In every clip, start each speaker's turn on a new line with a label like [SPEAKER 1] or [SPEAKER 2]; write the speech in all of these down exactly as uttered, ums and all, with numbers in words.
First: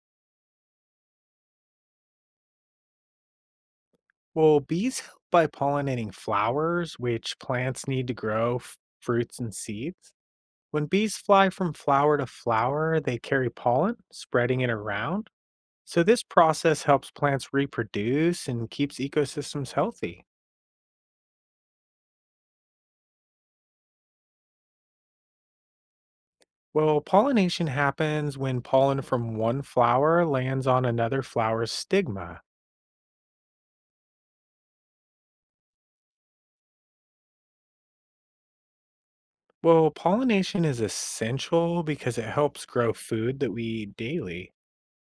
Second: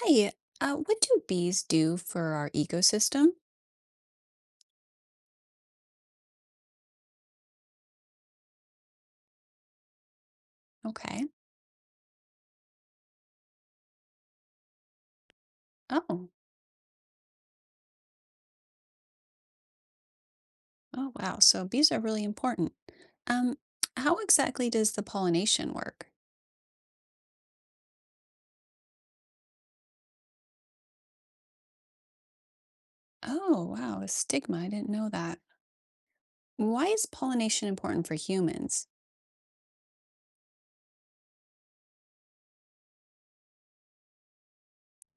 [SPEAKER 1] Hi, uh, what do bees do for our ecosystem?
[SPEAKER 2] Well, bees help by pollinating flowers, which plants need to grow f- fruits and seeds. When bees
[SPEAKER 1] Okay.
[SPEAKER 2] fly from flower to flower, they carry pollen, spreading it around. So, this
[SPEAKER 1] Oh,
[SPEAKER 2] process helps plants reproduce and keeps ecosystems healthy.
[SPEAKER 1] oh wow. So bees are really important. Um, how exactly does the pollination work?
[SPEAKER 2] Well, pollination happens when pollen from one flower lands on another flower's stigma.
[SPEAKER 1] Oh, wow, a stigma. I didn't know that. Why is pollination important for humans?
[SPEAKER 2] Well, pollination is essential because it helps grow food that we eat daily.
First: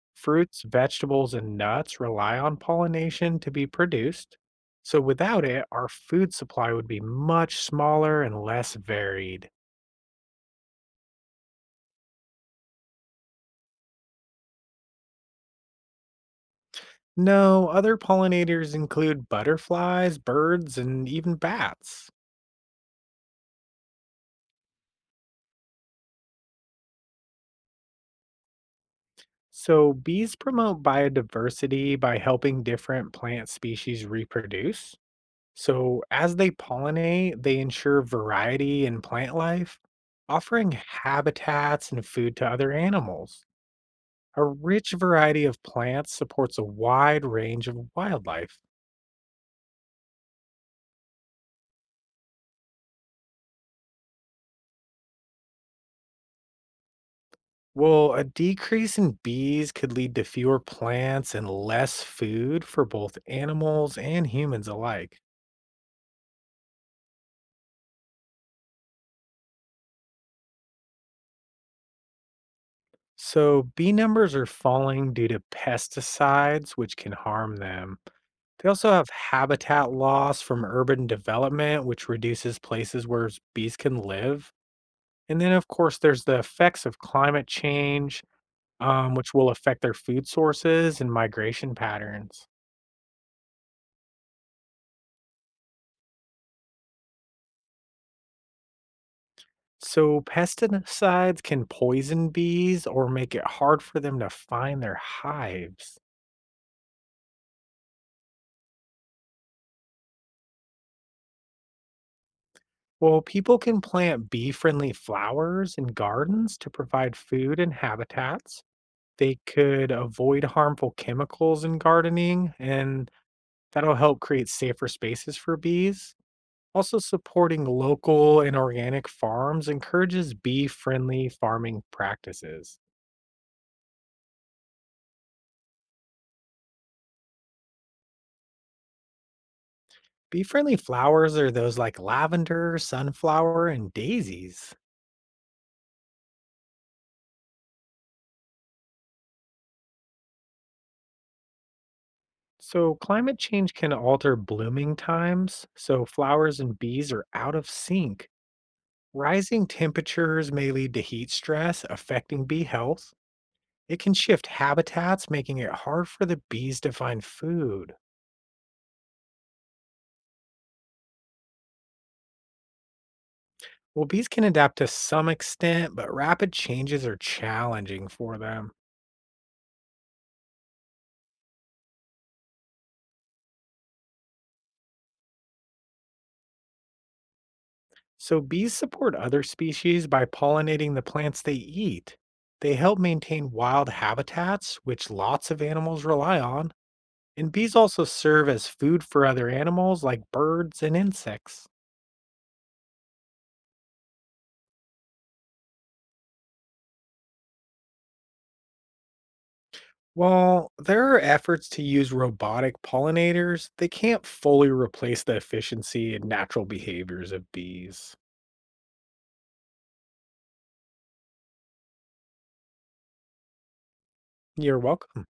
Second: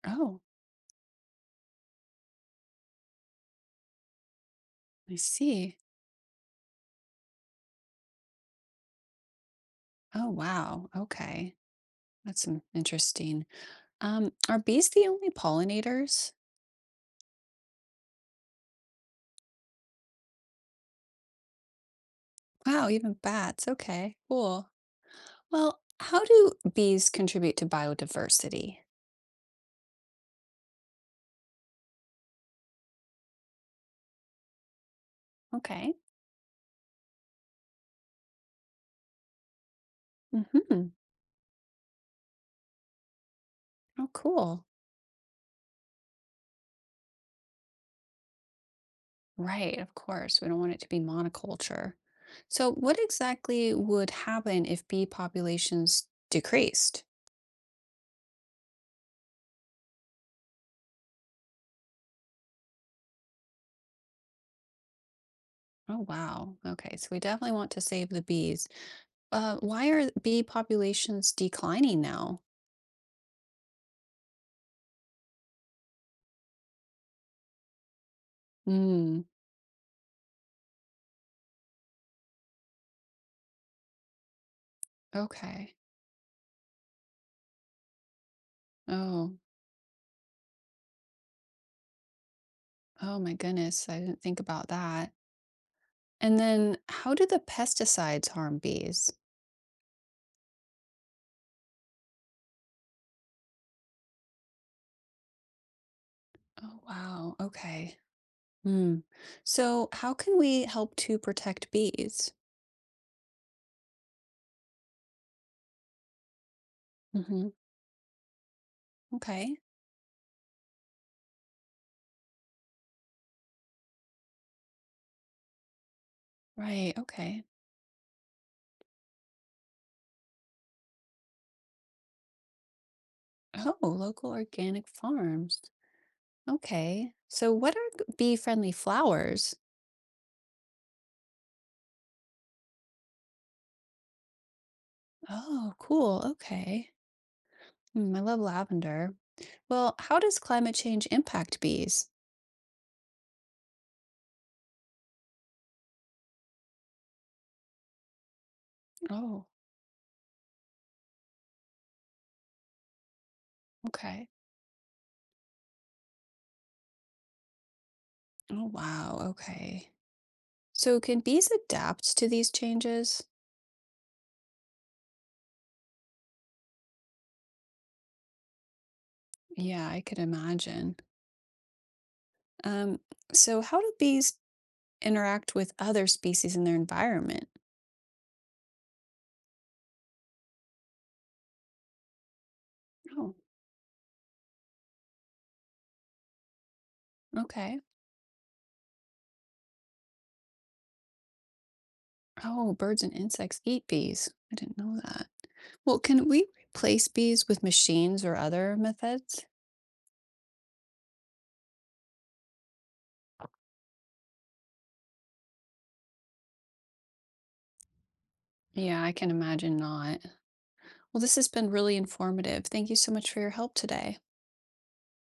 [SPEAKER 1] Oh,
[SPEAKER 2] Fruits, vegetables, and nuts rely on pollination to be produced. So
[SPEAKER 1] I
[SPEAKER 2] without it,
[SPEAKER 1] see.
[SPEAKER 2] our food supply would be much smaller and less varied.
[SPEAKER 1] Oh, wow. Okay. That's some interesting. Um, are bees the only pollinators?
[SPEAKER 2] No, other pollinators include butterflies, birds, and even bats.
[SPEAKER 1] Wow, even bats. Okay, cool. Well, how do bees contribute to biodiversity?
[SPEAKER 2] So bees promote biodiversity by helping different plant species reproduce.
[SPEAKER 1] Okay.
[SPEAKER 2] So as they pollinate, they ensure variety in plant life, offering
[SPEAKER 1] Mm-hmm.
[SPEAKER 2] habitats and food to other animals.
[SPEAKER 1] Oh,
[SPEAKER 2] A
[SPEAKER 1] cool.
[SPEAKER 2] rich variety of plants supports a wide range of wildlife.
[SPEAKER 1] Right, of course. We don't want it to be monoculture. So, what exactly would happen if bee populations decreased?
[SPEAKER 2] Well, a decrease in bees could lead to fewer plants and less food for both animals and humans alike.
[SPEAKER 1] Oh, wow. Okay, so we definitely want to save the bees. Uh, why are bee populations declining now?
[SPEAKER 2] So, bee numbers are falling due to pesticides, which can harm them. They also have
[SPEAKER 1] Mm,
[SPEAKER 2] habitat loss from urban development, which reduces places where s- bees can live. And then, of
[SPEAKER 1] okay.
[SPEAKER 2] course, there's the effects of climate change, um, which
[SPEAKER 1] Oh,
[SPEAKER 2] will affect their food sources and migration patterns.
[SPEAKER 1] oh my goodness. I didn't think about that. And then, how do the pesticides harm bees?
[SPEAKER 2] So, pesticides can poison bees or make it hard for them to find their hives.
[SPEAKER 1] Oh, wow. Okay. Hmm. So, how can we help to protect bees?
[SPEAKER 2] Well, people can plant bee friendly flowers in gardens to provide
[SPEAKER 1] Hmm.
[SPEAKER 2] food and habitats. They
[SPEAKER 1] Okay.
[SPEAKER 2] could avoid harmful chemicals in gardening, and that'll help create safer spaces for bees.
[SPEAKER 1] Right.
[SPEAKER 2] Also,
[SPEAKER 1] Okay.
[SPEAKER 2] supporting local and organic farms encourages bee friendly farming practices.
[SPEAKER 1] Oh, local organic farms. Okay. So, what are bee friendly flowers?
[SPEAKER 2] Bee friendly flowers are those like lavender, sunflower, and daisies.
[SPEAKER 1] Oh, cool. Okay. Mm, I love lavender. Well, how does climate change impact bees?
[SPEAKER 2] So, climate change can alter blooming times, so flowers and bees are out of sync.
[SPEAKER 1] Oh,
[SPEAKER 2] Rising temperatures may lead to heat stress, affecting bee health. It can
[SPEAKER 1] okay.
[SPEAKER 2] shift habitats, making it hard for the bees to find food.
[SPEAKER 1] Oh, wow. Okay. So, can bees adapt to these changes?
[SPEAKER 2] Well, bees can adapt to some extent, but rapid changes are challenging for them.
[SPEAKER 1] Yeah, I could imagine. Um, so, how do bees interact with other species in their environment?
[SPEAKER 2] So, bees support other species by pollinating the plants they eat. They help
[SPEAKER 1] Oh,
[SPEAKER 2] maintain wild habitats, which lots of animals rely on, and bees
[SPEAKER 1] okay.
[SPEAKER 2] also serve as food for other animals like birds and insects.
[SPEAKER 1] Oh, birds and insects eat bees. I didn't know that. Well, can we replace bees with machines or other methods?
[SPEAKER 2] While there are efforts to use robotic pollinators, they can't fully replace the efficiency and natural behaviors of bees.
[SPEAKER 1] Yeah, I can imagine not. Well, this has been really informative. Thank you so much for your help today.
[SPEAKER 2] You're welcome.